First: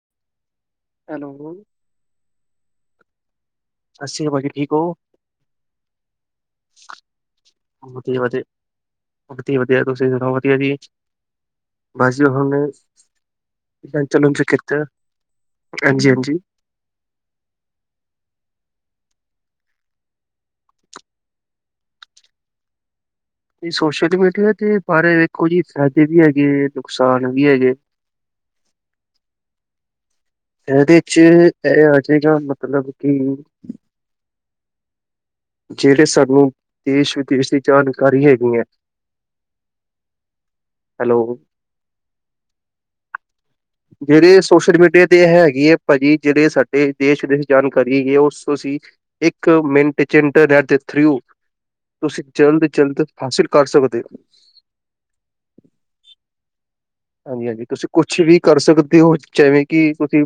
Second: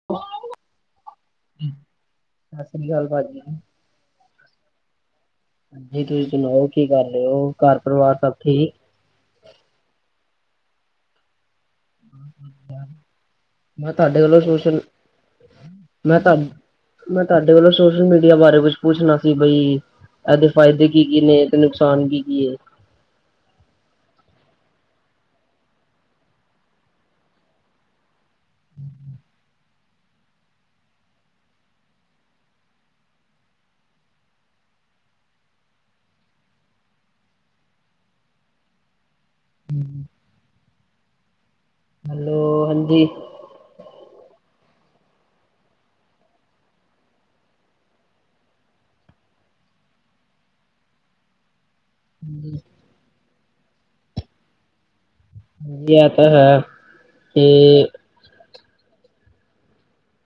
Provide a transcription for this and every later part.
[inaudible] Hello ਸਸ ਰੀ ਕਾਲ ਪਾਜੀ। ਸਸ ਈ ਕਾਲ ਪਾਜੀ ਠੀਕ ਓ। ਜੀ ਤੁਸੀਂ ਸੁਣਾਓ ਕੀ ਕਰ ਰਏ ਓ ਘਰ ਪਰਿਵਾਰ ਸਭ ਠੀਕ। ਵਧੀਆ-ਵਧੀਆ ਤੁਸੀਂ ਸੁਨਾਓ ਵਧੀਆ ਜੀ ਬਸ ਹੁਣ ਮੈਂ ਤੁਹਾਡੇ [unintelligible] ਕੋਲੋਂ 'ਚ ਸੋਸ਼ਲ ਕੀਤਾ ਮੈਂ ਤੁਹਾ ਹਾਂਜੀ-ਹਾਂਜੀ। ਮੈਂ ਤਾਡੇ ਕੋਲੋਂ ਸੋਸ਼ਲ ਮੀਡੀਆ ਬਾਰੇ ਕੁਛ ਪੁੱਛਣਾ ਸੀ ਬਈ ਏਦੇ ਫਾਇਦੇ ਕੀ-ਕੀ ਨੇ ਤੇ ਨੁਕਸਾਨ ਕੀ-ਕੀ ਏ। ਸੋਸ਼ਲ ਮੀਡੀਆ ਦੇ ਬਾਰੇ ਵੇਖੋ ਜੀ ਫ਼ਾਇਦੇ ਵੀ ਹੈਗੇ ਨੁਕਸਾਨ ਵੀ ਹੈਗੇ। ਹਮ [inaudible] ਇਦੇ 'ਚ ਏ ਆ ਜਾਏਗਾ ਮਤਲਬ ਕਿ [inaudible] ਜੇੜੇ ਸਾਨੂੰ ਦੇਸ਼ ਵਿਦੇਸ਼ ਦੀ ਜਾਣਕਾਰੀ ਹੈਗੀਆਂ। ਹੈਲੋ ਹੈਲੋ ਹਾਂਜੀ। ਜੇਡੇ ਸੋਸ਼ਲ ਮੀਡੀਆ ਤੇ ਹੈਗੀ ਏ ਭਾਜੀ ਜੇੜੇ ਸਾਡੇ ਦੇਸ਼ ਦੇ ਜਾਣਕਾਰੀ ਹੈਗੀ ਉਸ ਅਸੀ ਇੱਕ ਮਿੰਟ 'ਚ ਇੰਟਰਨੈਟ ਦੇ ਥਰੂ ਤੁਸੀਂ ਹਾਂਜੀ ਜਲਦ-ਜਲਦ ਹਾਸਿਲ ਕਰ ਸਕਦੇ ਓ। ਯਾ ਤਾਂ ਹੈ। ਤੇ ਹਾਂਜੀ ਹਾਂਜੀ, ਤੁਸੀਂ ਕੁਛ ਵੀ ਕਰ ਸਕਦੇ ਔ ਜੈਵੇਂ ਕਿ ਤੁਸੀਂ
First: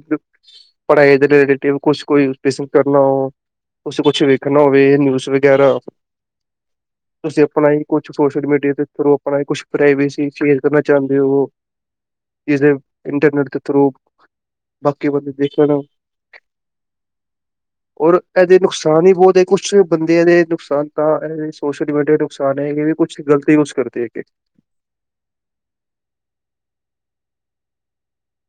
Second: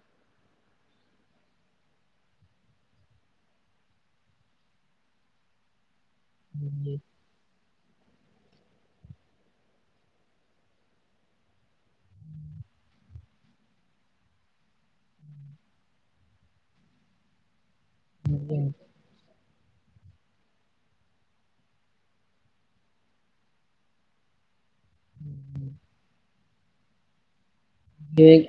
ਪੜ੍ਹਾਈ ਦੇ ਰਿਲੇਟਿਵ ਕੁਛ ਕੋਈ ਕਿਸਨ ਕਰਨਾ ਓ। ਤੁਸੀ ਕੁਛ ਵੇਖਣਾ ਹੋਵੇ ਨਿਊਸ ਵਗੈਰਾ। ਮ ਤੁਸੀਂ ਆਪਣਾ ਹੀ ਕੁਛ ਸੋਸ਼ਲ ਮੀਡੀਆ ਦੇ ਥਰੂ ਆਪਣਾ ਹੀ ਕੁਛ ਪ੍ਰਾਈਵੇਸੀ ਸ਼ੇਅਰ ਕਰਨਾ ਚਾੰਦੇ ਓ। ਕਿਸਦੇ ਇੰਟਰਨੈਟ ਦੇ ਥਰੂ ਬਾਕੀ ਬੰਦੇ ਦੇਖ ਲੈਣਾ। ਔਰ ਐਦੇ ਨੁਕਸਾਨ ਈ ਬੌਤ ਹੈਗ ਕੁਛ ਬੰਦਿਆਂ ਦੇ ਨੁਕਸਾਨ ਤਾਂ ਐਹ ਸੋਸ਼ਲ ਮੀਡੀਆ ਨੁਕਸਾਨ ਹੈਗੇ ਵੀ ਕੁਛ ਗਲਤੀ ਯੂਸ ਕਰਦੇ ਹੈਗੇ। ਹੂੰ, ਹੂੰ। ਕਿਵੇਂ ਐਕਟੀਗ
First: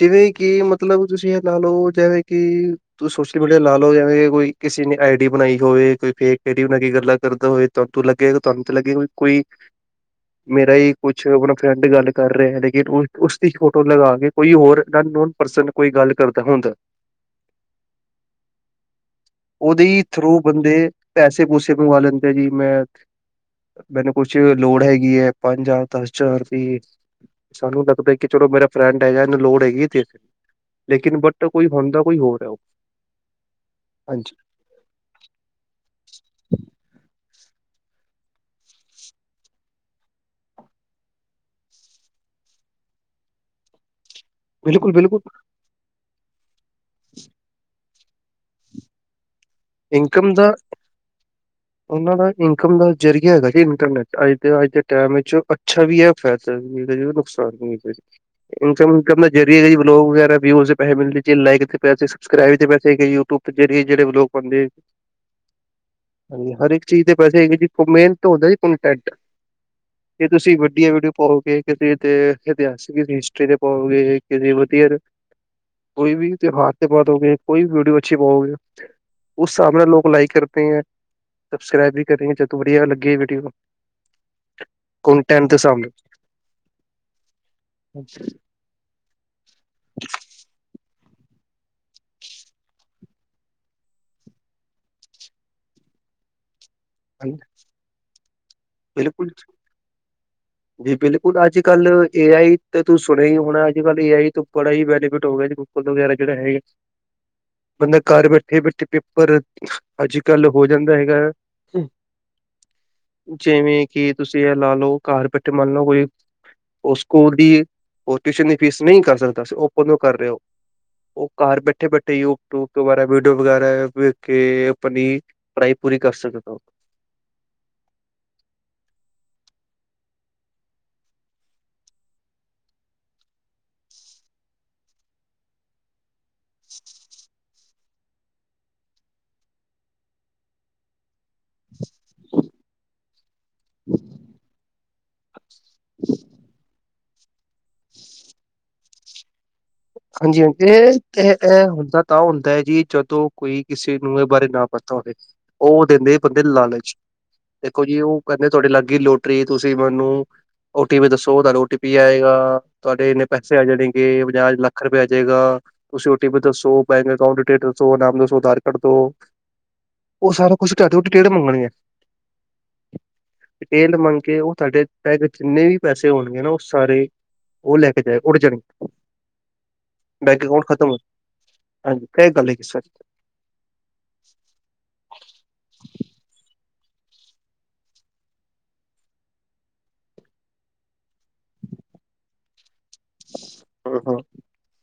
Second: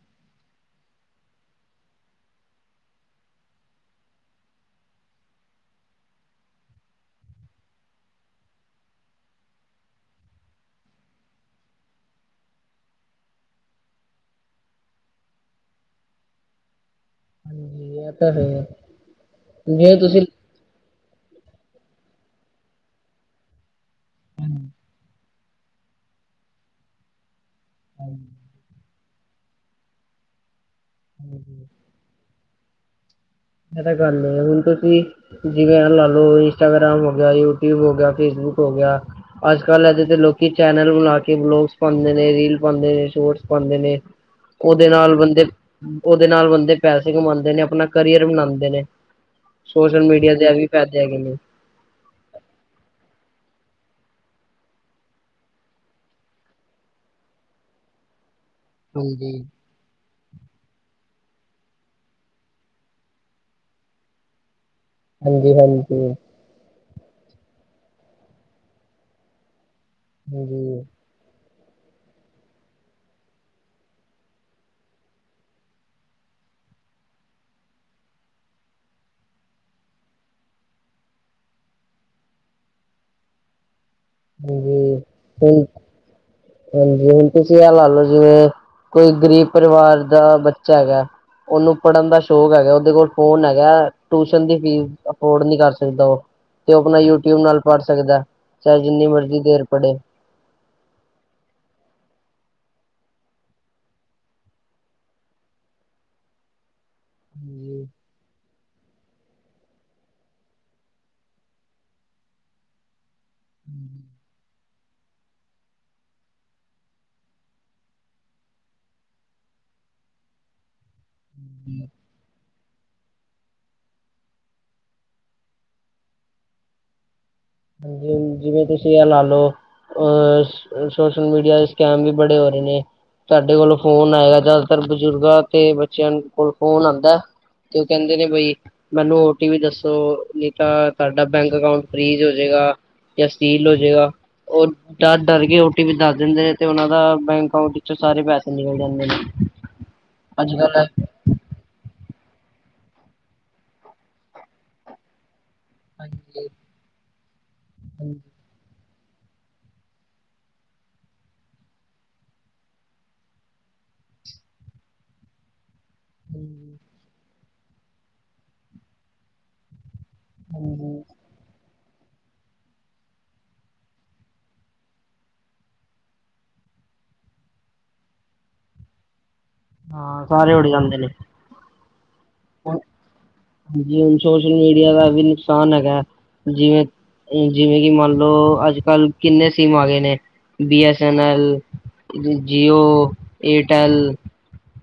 ਜਿਵੇਂ ਕਿ ਮਤਲਬ ਤੁਸੀਂ ਐਹ ਲਾ ਲੋ ਜੈਵੇਂ ਕਿ ਤੁਸੀਂ ਸੋਸ਼ਲ ਮੀਡੀਆ ਲਾ ਲੋ ਜੈਵੇਂ ਕੋਈ ਕਿਸੇ ਨੇ ਆਈਡੀ ਬਣਾਈ ਹੋਏ ਕੋਈ ਫੇਕ ਆਈਡੀ ਬਣਾ ਕੇ ਗੱਲਾਂ ਕਰਦਾ ਹੋਏ। ਤਵਾਣ ਤੂੰ ਲੱਗੇਗਾ ਤੁਆਨੂੰ ਤੇ ਲੱਗੇਗਾ ਬਈ ਕੋਈ ਮੇਰਾ ਈ ਕੁਛ ਅਪਣਾ ਫਰੈਂਡ ਗੱਲ ਕਰ ਰਿਐ ਲੇਕਿਨ ਉਸ ਉਸਦੀ ਫੋਟੋ ਲਗਾ ਕੇ ਕੋਈ ਹੋਰ ਗਨਨੋਨ ਪਰਸਨ ਕੋਈ ਗੱਲ ਕਰਦਾ ਹੋੰਦੈ। ਹਾਂਜੀ, ਐਹ ਤਾਂ ਹੈ, ਜਿਵੇਂ ਉਹਦੇ ਤੁਸੀਂ ਥਰੂ ਬੰਦੇ ਪੈਸੇ-ਪੂਸੇ ਮੰਗਵਾ ਲੈਂਦੇ ਐ ਜੀ ਮੈਂ ਮੈਨੂੰ ਕੁਛ ਲੋੜ ਹੈਗੀ ਐ ਪੰਜ ਜ਼ਾਰ, ਦਸ ਜ਼ਾਰ ਦੀ। ਸਾਨੂੰ ਲੱਗਦੈ ਕਿ ਚਲੋ ਮੇਰਾ ਫਰੈਂਡ ਹੈਗੈ, ਐਨੂੰ ਲੋੜ ਹੈਗੀ ਏ ਦੇਦ ਲੇਕਿਨ ਬਟ ਕੋਈ ਹੋੰਦਾ ਕੋਈ ਹੋਰ ਐ ਓਹ। ਐਹ ਤਾਂ ਗੱਲ ਏ। ਹੁਣ ਤੁਸੀਂ ਜਿਵੇਂ ਐ ਲਾ ਲੋ ਇੰਸਟਾਗ੍ਰਾਮ ਹੋ ਗਿਆ, ਯੂਟਿਊਬ ਹੋ ਗਿਆ, ਫੇਸਬੁੱਕ ਹੋ ਗਿਆ ਅੱਜ-ਕੱਲ੍ਹ ਐਹਦੇ ਤੇ ਲੋਕੀ ਚੈਨਲ ਬਨਾ ਕੇ ਵਲੋਗਸ ਪਾਂਦੇ ਨੇ, ਰੀਲ ਪਾਂਦੇ ਨੇ, ਸ਼ੋਰਟਸ ਪਾਂਦੇ ਨੇ। ਓਦੇ ਬਿਲਕੁਲ ਨਾਲ ਬਿਲਕੁਲ ਬੰਦੇ ਓਹਦੇ ਨਾਲ ਬੰਦੇ ਪੈਸੇ ਕਮਾਂਦੇ ਨੇ, ਅਪਣਾ ਕਰੀਅਰ ਬਨਾੰਦੇ ਨੇ ਸੋਸ਼ਲ ਇਨਕਮ ਮੀਡੀਆ ਦੇ ਦਾ ਐਹ ਵੀ ਫੈਦੇ ਹੈਗੇ ਨੇ। ਉਹਨਾਂ ਦਾ ਇਨਕਮ ਦਾ ਜ਼ਰੀਆ ਹੈਗਾ ਜੀ ਇੰਟਰਨੈਟ, ਅੱਜ ਤੇ ਅੱਜ ਦੇ ਟੈਮ ਏਚ ਅੱਛਾ ਵੀ ਐ। ਫੈਦਾ ਵੀ ਹੈਗਾ ਜੇ ਐਦਾ ਨੁਕਸਾਨ ਵੀ ਹੈਗਾ ਜੇ। ਇਨਕਮ ਕਰਨਾ ਹਾਂਜੀ ਜ਼ਰੀਆ ਹੈਗਾ ਜੀ ਵਿਲੋਗ ਵਗੈਰਾ ਵਿਯੂਜ਼ ਪੈਹੇ ਮਿਲਦੇ ਜੇ ਲਾਇਕ ਕੇ ਪੈਸੇ, ਸਬਸਕ੍ਰਾਇਬ ਦੇ ਪੈਸੇ ਕੀ, ਯੂਟੂਬ ਜਰੀਏ ਜੇੜੇ ਵਿਲੋਗ ਬਣਦੇ ਹਾਂਜੀ, ਹਾਂਜੀ‌। ਹਾਂਜੀ, ਹਰ ਇੱਕ ਚੀਜ਼ ਦੇ ਪੈਸੇ ਹੈਗੇ ਜੀ ਮੇਨ ਹੁੰਦਾ ਜੀ ਕੋਣਟੈਟ। ਜੇ ਤੁਸੀਂ ਹਾਂਜੀ ਵਡੀਆ ਵੀਡੀਓ ਪਵਾਓਗੇ ਕਿਸੇ ਤੇ ਇਤਿਹਾਸਿਕ ਹਿਸਟਰੀ ਤੇ ਪਾਓਗੇ ਕਿਦੀ ਵਧੀਆਰ ਕੋਈ ਵੀ ਤਿਉਹਾਰ ਤੇ ਪਾ ਦੋਗੇ, ਕੋਈ ਵੀ ਵੀਡੀਓ ਅੱਛੀ ਪਾਓਗੇ ਉਸ ਸਾਬ ਨਾਲ ਲੋਕ ਲਾਈਕ ਕਰਤੇ ਹੈ, ਸਬਸਕ੍ਰਾਈਬ ਵੀ ਕਰੇਗੇਂ ਜਦੋਂ ਵਰੀਆ ਲੱਗੀ ਵੀਡੀਓ। ਹਾਂਜੀ ਕੋਣਟੈਂਟ ਦੇ ਹੁਣ ਸਾਬ ਨਾਲ। ਹਾਂਜੀ, ਹੁਣ ਤੁਸੀਂਐ ਲਾ ਲੋ ਜਿਵੇਂ ਕੋਈ ਗ਼ਰੀਬ ਪਰਿਵਾਰ ਦਾ ਬੱਚਾ ਹੈਗੈ ਓਨੂੰ ਪੜ੍ਹਨ ਦਾ ਸ਼ੌਕ ਹੈਗੈ, ਓਦੇ ਕੋਲ ਫੋਨ ਹੈਗੈ, ਟੂਸ਼ਨ ਦੀ ਫੀਸ ਅਫੋਰਡ ਨੀ ਕਰ ਸਕਦਾ ਓਹ। ਤੇ ਓਹ ਅਪਣਾ ਯੂਟਿਊਬ ਨਾਲ ਪੜ੍ਹ ਸਕਦੈ। ਚਾਹੇ ਜਿੰਨੀ ਬਿਲਕੁਲ ਮਰਜ਼ੀ ਦੇਰ ਪੜ੍ਹੇ। ਜੀ ਬਿਲਕੁਲ, ਅੱਜ-ਕੱਲ੍ਹ ਏ ਆਈ ਤੇ ਤੂੰ ਸੁਣਿਆ ਈ ਹੋਣੈ ਅੱਜ-ਕੱਲ੍ਹ ਏ ਆਈ ਤੋਂ ਬੜਾ ਈ ਬੈਨੀਫਿਟ ਹੋ ਗਿਆ ਜੀ ਗੁ ਗੂਲ ਵਗੈਰਾ ਜੇੜਾ ਹੈਗੈ। ਪੜ੍ਹੇ ਬੰਦਾ ਘਰ ਬੈਠੇ-ਬੈਠੇ ਪੇਪਰ ਅੱਜ-ਕੱਲ ਹੋ ਜਾਂਦਾ ਹੈਗਾ ਆ। ਜਿਵੇਂ ਕਿ ਤੁਸੀਂ ਐਹ ਲਾ ਲੋ ਘਰ ਬੈਠੇ ਮੰਨ ਲਓ ਕੋਈ ਓਹ ਸਕੂਲ ਦੀ, ਓਹ ਟਿਊਸ਼ਨ ਦੀ ਫੀਸ ਨਹੀਂ ਕਰ ਸਕਦਾ ਸੀ ਓਹ ਫੋਲੋ ਕਰ ਰਿਐ ਓ। ਘਰ ਬੈਠੇ ਬੈਠੇਈ ਓ ਯੂਟਊਬ ਤੋਂ ਵਗੈਰਾ ਵੀਡੀਓ ਵਗੈਰਾਵੇਖ ਕੇ ਆਪਣੀ ਪੜ੍ਹਾਈ ਪੂਰੀ ਕਰ ਸਕਦੈ। ਹਾਂਜੀ, ਜਿਵੇਂ ਤੁਸੀਂ ਆ ਲਾਲੋ- ਅ ਸੋਸ਼ਲ ਮੀਡੀਆ ਦੇ ਸਕੈਮ ਵੀ ਬੜੇ ਹੋ ਰੇਨੇ। ਸਾਡੇ ਕੋਲ ਫੋਨ ਆਏਗਾ ਜਾਦਾਤਰ ਬਜ਼ੁਰਗਾਂ ਤੇ ਬੱਚਿਆਂ ਕੋਲ ਫੋਨ ਆਂਦੈ। ਤੇ ਓ ਕੈਂਦੇ ਨੇ ਬਈ ਮੈਨੂੰ ਓਟੀਵੀ ਦੱਸੋ, ਨਈਂ ਤਾਂ- ਤਾਡਾ ਬੈਂਕ ਅਕਾਊਂਟ ਫਰੀਜ਼ ਹੋ ਜੇਗਾਯਾਂ ਸੀਲ ਹੋ ਜੇਗਾ। ਓ ਡਰ-ਡਰ ਕੇ ਓਟੀਪੀ ਦੱਸ ਦਿੰਦੇ ਨੇ, ਤੇ ਓਨਾਂ ਦਾ ਬੈਂਕ ਅਕਾਊਂਟ- ਚੋਂ ਸਾਰੇ ਪੈਸੇ ਨਿਕਲ ਜਾਂਦੇ ਨੇ। ਅੱਜ ਹਾਂਜੀ-ਹਾਂਜੀ, ਕੱਲ ਹਾਂਜੀ ਤੇ ਇਹ ਇਹ ਹੁੰਦਾ ਤਾਂ ਹੁੰਦਾ ਐਜੀ ਜਦੋਂ ਕੋਈ ਕਿਸੇ ਨੂੰ ਏਹ ਬਾਰੇ ਨਾ ਪਤਾ ਹੋਵੇ। ਓ ਦਿੰਦੇ ਬੰਦੇ ਹਾਂਜੀ ਨੂੰ ਲਾਲਚ ਦੇਖੋ ਜੀ, ਓ ਹਾਂਜੀ ਕੈਂਦੇ ਤੁਆਡੀ ਲਾਗ ਗਈ ਲੋਟਰੀ ਤੁਸੀਂ ਮੈਨੂੰ ਓਟੀਪੀ ਦੱਸੋ ਤੁਆਨੂੰ ਓਟੀਪੀ ਆਏਗਾ, ਤੁਆਡੇ ਇੰਨੇ ਪੈਸੇ ਆ ਜਾਣਗੇ ਪੰਜਾਹ ਲੱਖ ਲਾਖ ਰਪੈ ਆ ਜੇਗਾ। ਤੁਸੀਂ ਓਟੀਪੀ ਦੱਸੋ, ਬੈਂਕ ਅਕਾਊਂਟ, ਡਿਟੇਲ ਦੱਸੋ ਨਾਮ ਦੱਸੋ, ਆਧਾਰ ਕਾਰਡ ਦੋ- ਓ ਸਾਰਾ ਕੌਛ ਤੁਆਡੇ ਹਾਂਜੀ ਕੋਲ ਡਿਟੇਲ ਮੰਗਣ ਗੇ। ਡਿਟੇਲ ਮੰਗ ਕੇ, ਓ ਤੁਆਡੇੈ ਜਿੰਨੇ ਵੀ ਪੈਸੇ ਹੋਣਗੇ ਨਾ ਓ ਸਾਰੇ- ਓ ਲੈ ਕੇ ਜਾਏ, ਓੜ ਜਾਣ- ਹਾਂ, ਸਾਰੇ ਉੜ ਜਾਂਦੇ ਨੇ। ਹਾਂਜੀ, ਹੁਣ [unintelligible] ਹਾਂਜੀ, ਹੋਨ ਸੋਸ਼ਲ ਮੀਡੀਆ ਦਾ ਵੀ ਨੁਕਸਾਨ ਹੈਗਾ, ਜਿਵੇਂ- ਜਿਵੇਂ ਕਿ ਮੰਨ ਲਓ ਅੱਜ-ਕੱਲ ਕਿੰਨੇ ਸਿੰਮ ਆ ਗਏ ਨੇ, ਬੀਐਸਐਨ ਐਲ- ਜੀਓ- ਏਅਰਟੈਲ। ਹਾਂ ਹਾਂ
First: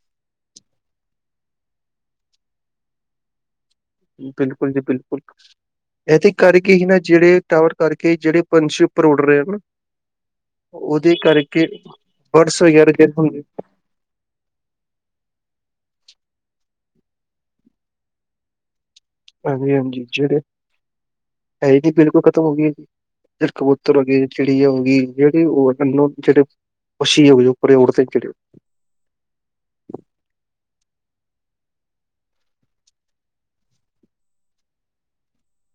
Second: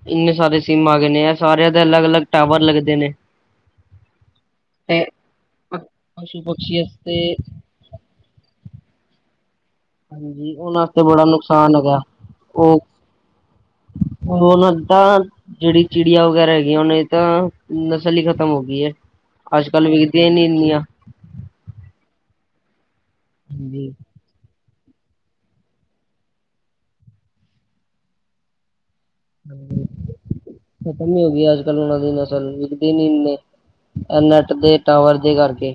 ਇੰਨੇ ਸਾਰੇ ਸਿੰਮ ਆ ਗਏ ਨੇ ਐ ਸਾਰਿਆਂ ਦੇ ਅਲੱਗ-ਅਲੱਗ ਟਾਵਰ ਲੱਗਦੇ ਨੇ। ਬਿਲਕੁਲ ਜੀ ਤੇ ਬਿਲਕੁਲ, ਏਦੇ ਪਸ਼ੂ ਕਰਕੇ ਪਕਸ਼ੀ ਹੀ ਨਾ ਵਾਸਤੇ ਜੇੜੇ ਟਾਵਰ- ਕਰਕੇ ਜੇੜੇ ਪੰਛੀ ਉੱਪਰ ਉੱਡ ਰੇ ਨਾ- ਹਾਂਜੀ ਉਹਨਾਂ ਵਾਸਤੇ ਓਦੇ ਬੜਾ ਕਰਕੇ ਨੁਕਸਾਨ ਹੈਗਾ ਬਰਡਸ ਵਗੈਰਰਾਂ ਹੁਨ ਔਨਾਂ ਦਾ ਜੇੜੀ ਚਿੜੀਆਂ ਵਗੈਰਾ ਹੈਗੀਆਂ, ਔਨਾਂ ਦੀ ਤਾਂ ਨਸਲ ਈ ਖਤਮ ਹੋ ਗਈ ਐ। ਹਾਂਜੀ ਅੱਜ-ਕੱਲ ਹਾਂਜੀ ਵਿਖਦੀਆਂ ਈ ਜਿਹੜੇ ਨੀ ਇੰਨੀਆਂ। ਹੈ ਈਨੀ ਬਿਲਕੁਲ ਖਤਮ ਹੋ ਗਈ ਏ, ਜਸਟ ਕਬੂਤਰ ਹਾਂਜੀ ਹੈਗੇ। ਚਿੜੀਯਾ ਹੋਗੀ ਜੇੜੀ ਔ ਜੇੜੇ ਪਸ਼ੀ ਹੋਗੇ, ਉਪਰ ੳਡਦੇ ਜੇੜੇ। ਖਤਮ ਹੀ ਹੋ ਗਈ ਅੱਜ-ਕੱਲ ਔਨਾਂ ਦੀ ਨਸਲ। ਵਿਖਦੇ ਨੀਂ ਇੰਨੇ। ਐ ਨੈੱਟ ਦੇ ਟਾਵਰ ਦੇ ਕਾਰਕੇ।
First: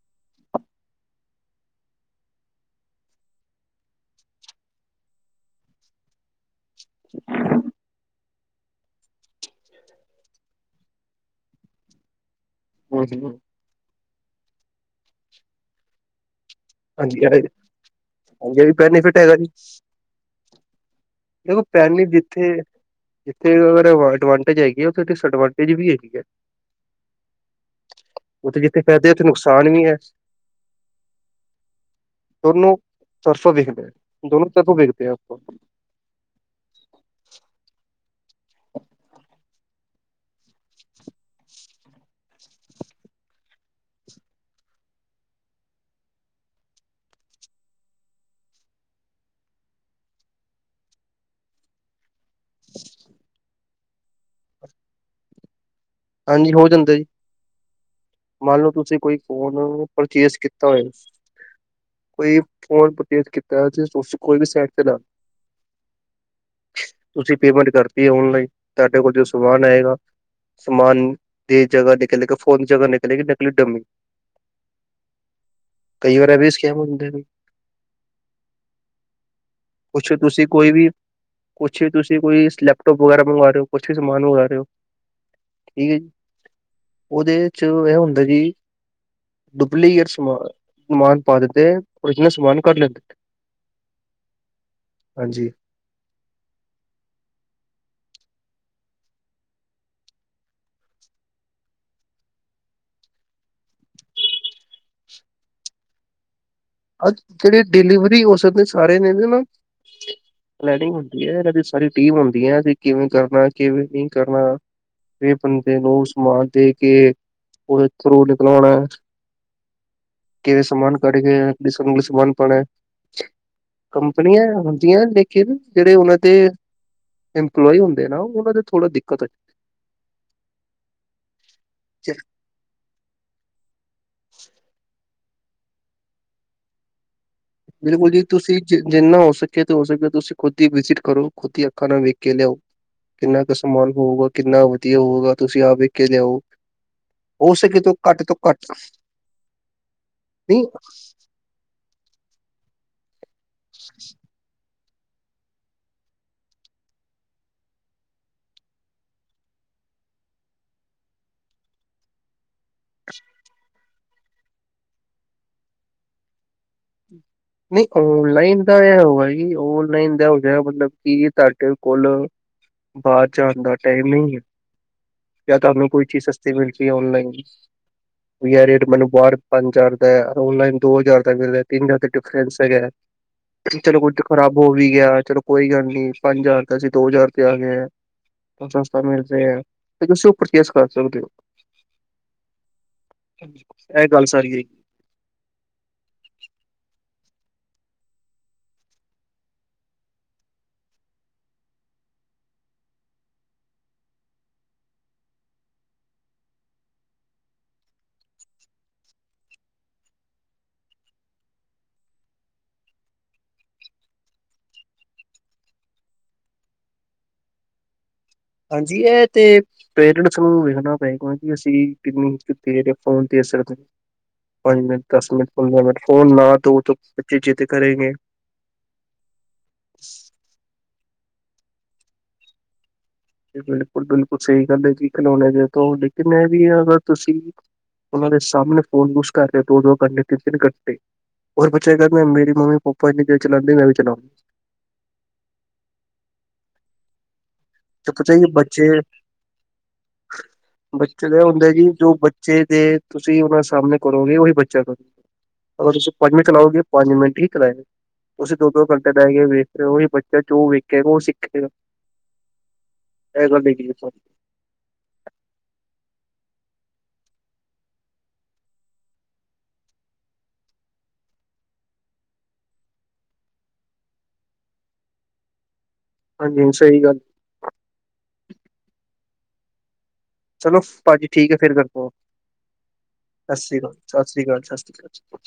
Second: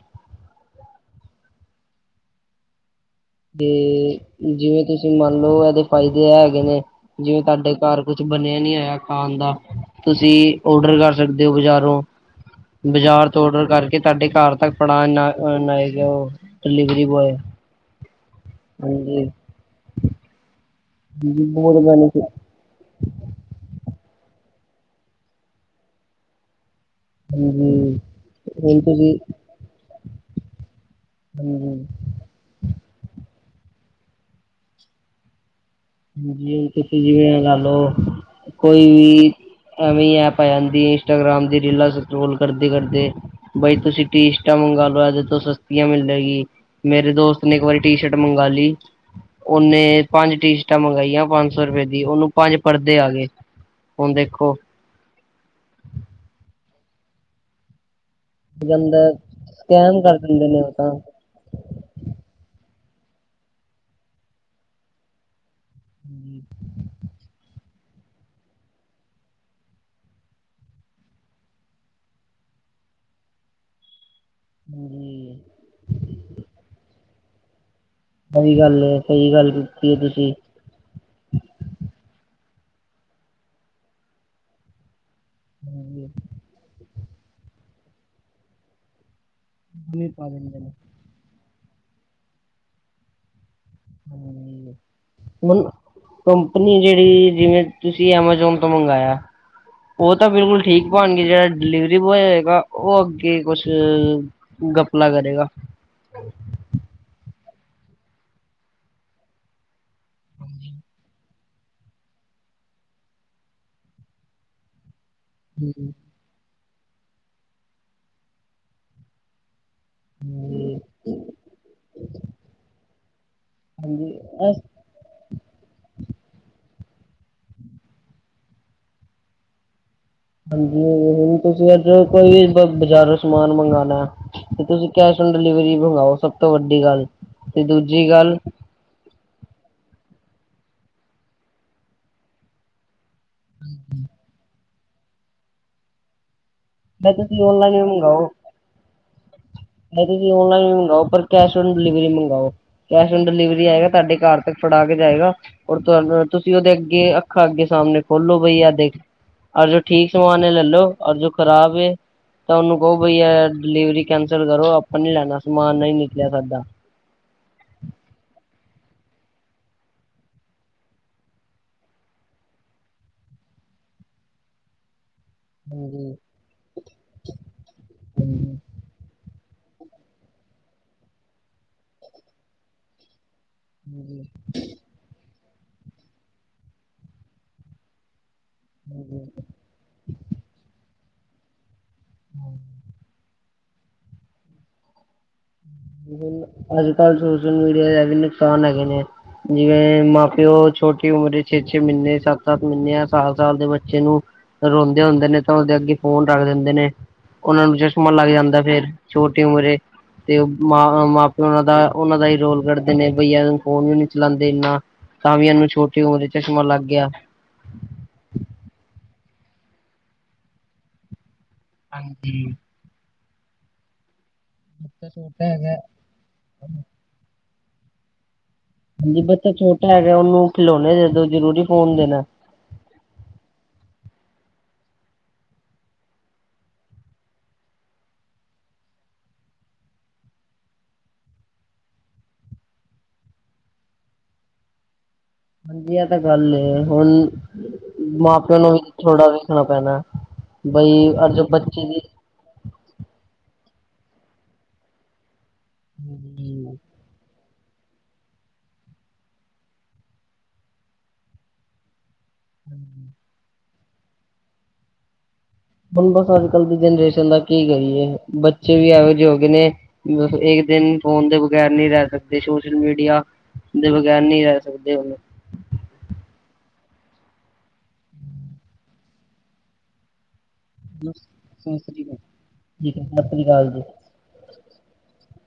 ਤੇ ਜਿਵੇਂ ਤੁਸੀਂ ਮੰਨ ਲੋ ਏਦੇ ਫਾਇਦੇ ਐ ਹੈਗੇ ਨੇ, ਜਿਵੇਂ ਤਾਡੇ ਘਰ ਕੁਛ- ਬਣਿਆ ਨੀਂ ਹੋਯਾ ਖਾਣ ਦਾ, ਤੁਸੀ ਔਡਰ ਕਰ ਸਕਦੇ ਔ ਬਜਾਰੋਂ। ਹੂੰ ਬਾਜ਼ਾਰ ਹੂੰ, ਤੋਂ ਔਡਰ ਕਰਕੇ ਤਾਡੇ ਘਰ ਤੱਕ ਫੜਾਨ ਆਏਗਾ, ਔ ਡਿਲੀਵਰੀ ਹਾਂਜੀ ਇਹ ਬੋਏ। ਹਾਂਜੀ, ਬੈਨੀਫਿਟ ਹੈਗਾ ਜੀ ਦੇਖੋ, ਬਹੁਤ ਪੈਨੀ ਬੈਨੀਫਿਟ ਜਿੱਥੇ- ਜਿੱਥੇ ਅਗਰ ਅਡਵਾਂਟੇਜ ਹੈਗੀ, ਔਥੇ ਡਿਸ ਅਡਵਾਂਟੇਜ ਵੀ ਹੈਗੀ ਏ। ਹੂੰ-ਹੂੰ ਜੀ। ਕਸਾਨ ਵੀ ਐ। ਹੂੰ-ਹੂੰ। ਦੋਨੋ ਪਰਸੋਂ ਵੇਖਦੈ, ਦੋਨੋ ਤਰਫੋ ਵੇਖਦੇ ਆਂ ਆਪਾਂ। ਜੀ ਹੁਨ ਤੁਸੀਂ ਜਿਵੇਂ ਐ ਲਾ ਲੋ, ਕੋਈ ਵੀ- ਐਵੇਂ ਐਪ ਆ ਜਾਂਦੀ ਏ, ਇੰਸਟਾਗ੍ਰਾਮ ਦੀ ਰੀਲਾਂ ਸਕੋਲ ਕਰਦੇ-ਕਰਦੇ। ਬਈ ਤੁਸੀਂ ਟੀਸਟਾਂ ਮੰਗਾ ਲੋ, ਏਦੇ ਤੋਂ ਸਸਤੀਆਂ ਮਿਲ ਜੇਗੀ। ਮੇਰੇ ਦੋਸਤ ਨੇ ਇੱਕ ਵਾਰੀ ਟੀ ਸ਼ਰਟ ਮੰਗਾ ਲਈ, ਉਹਨੇ ਪੰਜ ਟੀ ਟਾਂ ਮੰਗਾਈਆਂ ਪੰਜ ਸੌ ਰੁਪਏ ਦੀ, ਉਹਨੂੰ ਪੰਜ ਪਰਦੇ ਆਗੇ, ਹੁਣ ਦੇਖੋ। ਹਾਂਜੀ, ਹੋ ਜਾਂਦਾ ਜੀ। ਮੰਨਲੋ ਤੁਸੀਂ ਅੰਦਰ ਕੋਈ ਫੋਨ, ਸਕੈਮ ਕਰ ਪਰਚੇਜ ਦਿੰਦੇ ਨੇ ਕੀਤਾ ਉਹ ਹੋਏ ਤਾਂ ਕੋਈ ਫੋਨ ਪਰਚੇਸ ਕੀਤਾ, ਕੋਈ ਵੀ ਸੈਟ ਦਾ। ਤੁਸੀਂ ਪੇਮੈਂਟ ਕਰਤੀ ਏ ਔਨਲਾਈਨ, ਤੁਹਾਡੇ ਕੋਲ ਜੋ ਸਮਾਨ ਆਏਗਾ ਸਮਾਨ ਦੇ ਜਗਾ ਨਿਕਲੇਗਾ ਫੋਨ ਦੀ ਜਗਾ ਨਿਕਲੇਗੀ ਨਿਕਲੀ ਡਮੀ। ਹੂੰ ਕਈ ਵਾਰ ਐ ਵੀ ਸਕੈਮ ਹੂੰਦੇ ਨੇ। ਸਹੀ ਗੱਲ ਏ, ਸਹੀ ਗੱਲ ਕੀਤੀ ਏ ਤੁਸੀਂ। ਕੋਈ ਵੀ, ਕੁਛ ਵੀ ਤੁਸੀਂ ਕੋਈ ਲੈਪਟੋਪ ਵਗੈਰਾ ਮੰਗਵਾ ਰਹੇ ਓ, ਕੁਛ ਵੀ ਸਮਾਨ ਮੰਗਾ ਰਹੇ ਓ। ਏ, ਉਹਦੇ'ਚ ਐ ਹੁੰਦਾ ਜੀ। ਡੁਪਲੀਕੇਟ ਪਾ ਸਮਾਨ, ਦਿੰਦੇ ਨੇ ਸਮਾਨ ਪਾ ਦਿੱਤੇ, ਓਰਿਜਨਲ ਸਮਾਨ ਕਢ ਲੈਂਦੇ। ਹੂੰ, ਹਾਂਜੀ ਮਨ ਕੰਪਨੀ ਜਿਹੜੀ, ਜਿਵੇਂ ਤੁਸੀਂ ਐਮਾਜੋਨ ਤੋਂ ਮੰਗਾਇਆ। ਉਹ ਤਾਂ ਬਿਲਕੁਲ ਠੀਕ ਪਾਣਗੇ, ਜਿਹੜਾ ਡਿਲੀਵਰੀ ਬੌਏ ਹੈਗਾ, ਉਹ ਅੱਗੇ ਕੁਛ ਗਪਲਾ ਕਰੇਗਾ। ਜਿਹੜੇ ਡਿਲੀਵਰੀ ਹੋ ਸਕਦੇਨ, ਸਾਰੇ ਨੇ ਨਾ। ਪਲੈਨਿੰਗ ਹੁੰਦੀ ਏ, ਇਹਨਾਂ ਦੀ ਸਾਰੀ ਟੀਮ ਹੁੰਦੀ‌ ਐ, ਤੇ ਕਿਵੇਂ ਕਰਨਾ, ਕਿਵੇਂ ਨਹੀਂ ਕਰਨਾ ਇਹ ਬੰਦੇ ਨੂੰ ਹਾਂਜੀ ਸਮਾਨ ਦੇਕੇ ਉਹਦੇ ਥ੍ਰੂ ਨਿਕਲਵਾਣਾ। ਕਿਵੇ ਸਮਾਨ ਕਢਕੇ, ਕਿਸ [unintelligible] ਸਮਾਨ ਪਾਣੈ, ਕੰਪਨੀ ਐ ਲੇਕਿਨ, ਜਿਹੜੇ ਉਹਨਾਂ ਦੇ ਇੰਪਲੋਈ ਹੁੰਦੇ ਨਾ ਉਹਨਾਂ ਦੇ ਥੋੜਾ ਦਿੱਕਤ ਆਈ। ਹਾਂਜੀ, ਹੁਣ ਜਿਵੇਂ ਤੁਸੀਂ ਇੱਧਰੋ ਹੈ ਕੋਈ ਬਜ਼ਾਰੋਂ ਸਮਾਨ ਮੰਗਾਣਾ ਤੇ ਤੁਸੀਂ ਕੈਸ਼ ਔਨ ਡਿਲੀਵਰੀ ਮੰਗਾਓ, ਸਭ ਤੋਂ ਵੱਡੀ ਗੱਲ। ਤੇ ਦੂਜੀ ਬਿਲਕੁਲ ਜੀ, ਗੱਲ ਤੁਸੀ ਜ ਜਿੰਨਾ ਹੋ ਸਕੇ, ਤੇ ਹੋ ਸਕੇ, ਤੁਸੀਂ ਖੁਦ ਹੀ ਵਿਜਿਟ ਕਰੋ, ਖੁਦ ਹੀ ਅੱਖਾਂ ਨਾਲ ਵੇਖਕੇ ਲਿਆਓ। ਕਿੰਨਾ ਕ ਸਮਾਨ ਹੋਊਗਾ, ਕਿੰਨਾ ਵਧੀਆ ਹੋਊਗਾ, ਤੁਸੀ ਆਪ ਵੇਖਕੇ ਲਿਆਓ। ਮੈਂ ਤੁਸੀਂ ਹੋ ਸਕੇ ਤੋ, ਘੱਟ ਤੋਂ ਘੱਟ ਚਾਹੇ ਤੁਸੀ ਨਹੀਂ ਔਨਲਾਈਨ ਮੰਗਾਓ, ਪਰ ਕੈਸ਼ ਔਨ ਡਿਲੀਵਰੀ ਮੰਗਾਓ ਕੈਸ਼ ਔਨ ਡਿਲੀਵਰੀ ਆਏਗਾ ਤੁਹਾਡੇ ਘਰ। ਤ ਫੜਾ ਕੇ ਜਾਏਗਾ, ਔਰ ਤੁਹ ਤੁਸੀਂ ਉਹਦੇ ਅੱਗੇ ਅੱਖਾਂ ਅੱਗੇ ਸਾਹਮਣੇ ਖੋਲੋ ਬਈ, ਆ ਦੇਖ। ਔਰ ਜੋ ਠੀਕ ਸਮਾਨ ਏ ਲੈਲੋ, ਔਰ ਜੋ ਖਰਾਬ ਏ ਤਾਂ ਉਹਨੂੰ ਕਹੋ ਬਈ ਐ ਡਿਲੀਵਰੀ ਕੈਂਸਲ ਕਰੋ, ਆਪਾਂ ਨੀ ਲੈਣਾ ਸਮਾਨ ਨਹੀਂ ਨਿਕਲਿਆ ਸਾਡਾ। ਨਹੀਂ ਔਨਲਾਈਨ ਦਾ ਐ ਹੋਗਿਆ ਜੀ, ਔਨਲਾਈਨ ਦਾ ਹੋਗਿਆ, ਮਤਲਬ ਕਿ ਤੁਹਾਡੇ ਕੋਲ ਬਾਹਰ ਜਾਣ ਦਾ ਟਾਈਮ ਨਹੀ ਆ, ਯਾ ਤੁਹਾਨੂੰ ਕੋਈ ਹਾਂਜੀ ਚੀਜ਼ ਸ ਮਿਲਗੀ, ਔਨਲਾਈਨ ਵੀ ਹਾਂਜੀ ਐ ਰੇਟ ਮੈਨੂੰ ਬਾਹਰ ਪੰਜ ਹਜ਼ਾਰ ਦਾ, ਔਨਲਾਈਨ ਦੋ ਹਜ਼ਾਰ ਤੱਕ ਮਿਲਦਾ, ਤਿੰਨ ਹਜ਼ਾਰ ਤੱਕ ਡਿਫਰੈਂਸ ਹੈਗਾ, ਚਲੋ ਕੁਛ ਤਾ ਹਾਂਜੀ ਖਰਾਬ ਹੋ ਵੀਹ ਹਜਾਰ ਚਲੋ ਕੋਈ ਗੱਲ ਨੀ, ਪੰਜ ਹਜ਼ਾਰ ਦਾ ਅਸੀਂ ਦੋ ਹਜ਼ਾਰ ਤੇ ਆਗੇ ਆਂ। ਸਸਤਾ ਮਿਲ ਹਾਂਜੀ ਰਿਹਾ, ਫਿਰ ਤੁਸੀ ਓ ਪਰਚੇਸ ਕਰ ਸਕਦੇ ਓ। ਹੂੰ ਐ ਗੱਲ ਸਾਰੀ ਹੈ ਈ। [unintelligible] ਅੱਜ-ਕਲ ਸੋਸ਼ਲ ਮੀਡੀਆ ਦੇ ਐ ਵੀ ਨੁਕਸਾਨ ਹੈਗੇ ਨੇ। ਜਿਵੇਂ, ਮਾਂ-ਪਿਓ ਛੋਟੀ ਉਮਰੇ ਛੇ-ਛੇ ਮਹੀਨੇ ਸੱਤ-ਸੱਤ ਮਹੀਨੇ ਯਾ ਸਾਲ-ਸਾਲ ਦੇ ਬੱਚੇ ਨੂੰ ਰੋਂਦੇ ਹੁੰਦੇ ਨੇ, ਤਾਂ ਉਹਦੇ ਅੱਗੇ ਫ਼ੋਨ ਰੱਖ ਦਿੰਦੇ ਨੇ। ਓਨਾ ਨੂੰ ਚਸ਼ਮਾ ਲੱਗ ਜਾਂਦਾ ਫੇਰ, ਛੋਟੀ ਉਮਰੇ, ਤੇ ਓ ਮਾਂ, ਮਾਂ-ਪਿਓ ਓਨਾਂ ਦਾ ਓਨਾਂ ਦਾ ਈ ਰੋਲ ਕੱਢਦੇ ਨੇ ਬਈ ਏਹ ਫੋਨ ਵੀ ਨੀ ਚਲਾਂਦੇ ਏਨਾ ਤਾਂ ਵੀ ਏਨੂੰ ਛੋਟੀ ਉਮਰ ਚ ਚਸ਼ਮਾ ਲੱਗ ਗਿਆ। ਹਾਂਜੀ ਏਹ ਤੇ ਪੇਰੈਂਟਸ ਨੂੰ ਵੇਖਣਾ ਪਏਗਾ ਜੀ ਅਸੀਂ ਕਿੰਨੀ ਹਾਂਜੀ ਕੀ ਦੇਰ ਫੋਨ ਦੇ ਸਕਦੇ, ਪੰਜ ਮਿੰਟ, ਬੱਚਾ ਦਸ ਛੋਟਾ ਮਿੰਟ, ਹੈਗਾ ਪੰਦਰਾਂ ਮਿੰਟ ਫੋਨ ਨਾ ਦੋ ਤੋ ਬੱਚੇ ਜ਼ਿੱਦ ਕਰੇਗੇ। ਹਾਂਜੀ ਬੱਚਾ ਛੋਟਾ ਹੈਗਾ ਓਨੂੰ ਖਿਲੌਣੇੇ ਦੇ ਦੋ ਜ਼ਰੂਰੀ ਫੋਨ ਦੇਣਾ। ਬਿਲਕੁਲ-ਬਿਲਕੁਲ ਸਈ ਗੱਲ ਏ ਜੀ ਖਿਲੋਣੇ ਦੇ ਦੋ ਲੇਕਿਨ ਏਹ ਵੀ ਅਗਰ ਤੁਸੀਂ ਓਨਾਂ ਦੇ ਸਾਹਮਣੇ ਫੋਨ ਯੂਜ ਕਰ ਰਹੇ ਦੋ-ਦੋ ਕੰਟੇ ਤਿੰਨ-ਤਿੰਨ ਕੰਟੇ ਔਰ ਬੱਚਾ ਏ ਕੈਂਦੇ ਮੇਰੀ ਮੰਮੀ ਪਾਪਾ ਏਨੀ ਦੇਰ ਚਲਾਦੇ ਮੈਂ ਵੀ ਚਲਾ ਹਾਂਜੀ ਏ ਤਾਂ ਗੱਲ ਏ, ਹੁਣ ਤੇ ਪਤਾ ਹੀ ਮਾਂ-ਪਿਓ ਨੂੰ ਬੱਚੇ ਵੀ ਥੋੜ੍ਹਾ ਵੇਖਣਾ ਪੈਣਾ ਬਈ ਬੱਚੇ ਅੱਜ ਦਾ ਹੁੰਦਾ ਬੱਚੇ ਜੀ ਦੀ ਜੋ ਬੱਚੇ ਦੇ ਤੁਸੀਂ ਓਨਾਂ ਸਾਹਮਣੇ ਕਰੋਗੇ ਓਹੀ ਬੱਚਾ ਕਰੋ, ਅਗਰ ਤੁਸੀਂ ਪੰਜ ਮਿੰਟ ਚਲਾਓਗੇ। ਪੰਜ ਮਿੰਟ ਈ ਚਲਾਏ ਗਾ, ਤੁਸੀਂ ਦੋ-ਦੋ ਘੰਟੇ ਬੈਹ ਕੇ ਵੇਖ ਰਹੇ ਓ ਓਈ ਬੱਚਾ ਜੋ ਵੇਖੇਗਾ ਓ ਸਿੱਖੇਗਾ। ਇਹ ਗੱਲ ਠੀਕ ਕਈ ਤੁਸਾਂ। ਬਦਸ ਅੱਜ ਕੱਲ ਦੀ ਜਨਰੇਸ਼ਨ ਦਾ ਕੀ ਕਰੀਏ ਬੱਚੇ ਵੀ ਏਹੋ ਜਹੇ ਹੋ ਗਏ ਨੇ ਦਸੋ ਏਕ ਦਿਨ ਫੋਨ ਦੇ ਬਗੈਰ ਨੀ ਰੈ ਸਕਦੇ ਸੋਸ਼ਲ ਮੀਡੀਆ ਦੇ ਬਗੈਰ ਨੀ ਰੈ ਸਕਦੇ ਹੁਨ। ਹਾਂਜੀ ਸਈ ਗੱਲ ਚਲੋ ਪਾਜੀ ਠੀਕ ਏ ਫੇਰ ਸਤਿ ਕਰਦਾ ਸ੍ਰੀ ਵਾ ਅਕਾਲ ਠੀਕ ਹੈ ਸਤਿ ਸਾਸ ਅਕਾਲ ਸ੍ਰੀ ਜੀ ਕਾਲ। ਸਾਸ ਸ਼੍ਰੀ ਕਾਲ ਸਾਸ ਸ੍ਰੀ ਕਾਲ।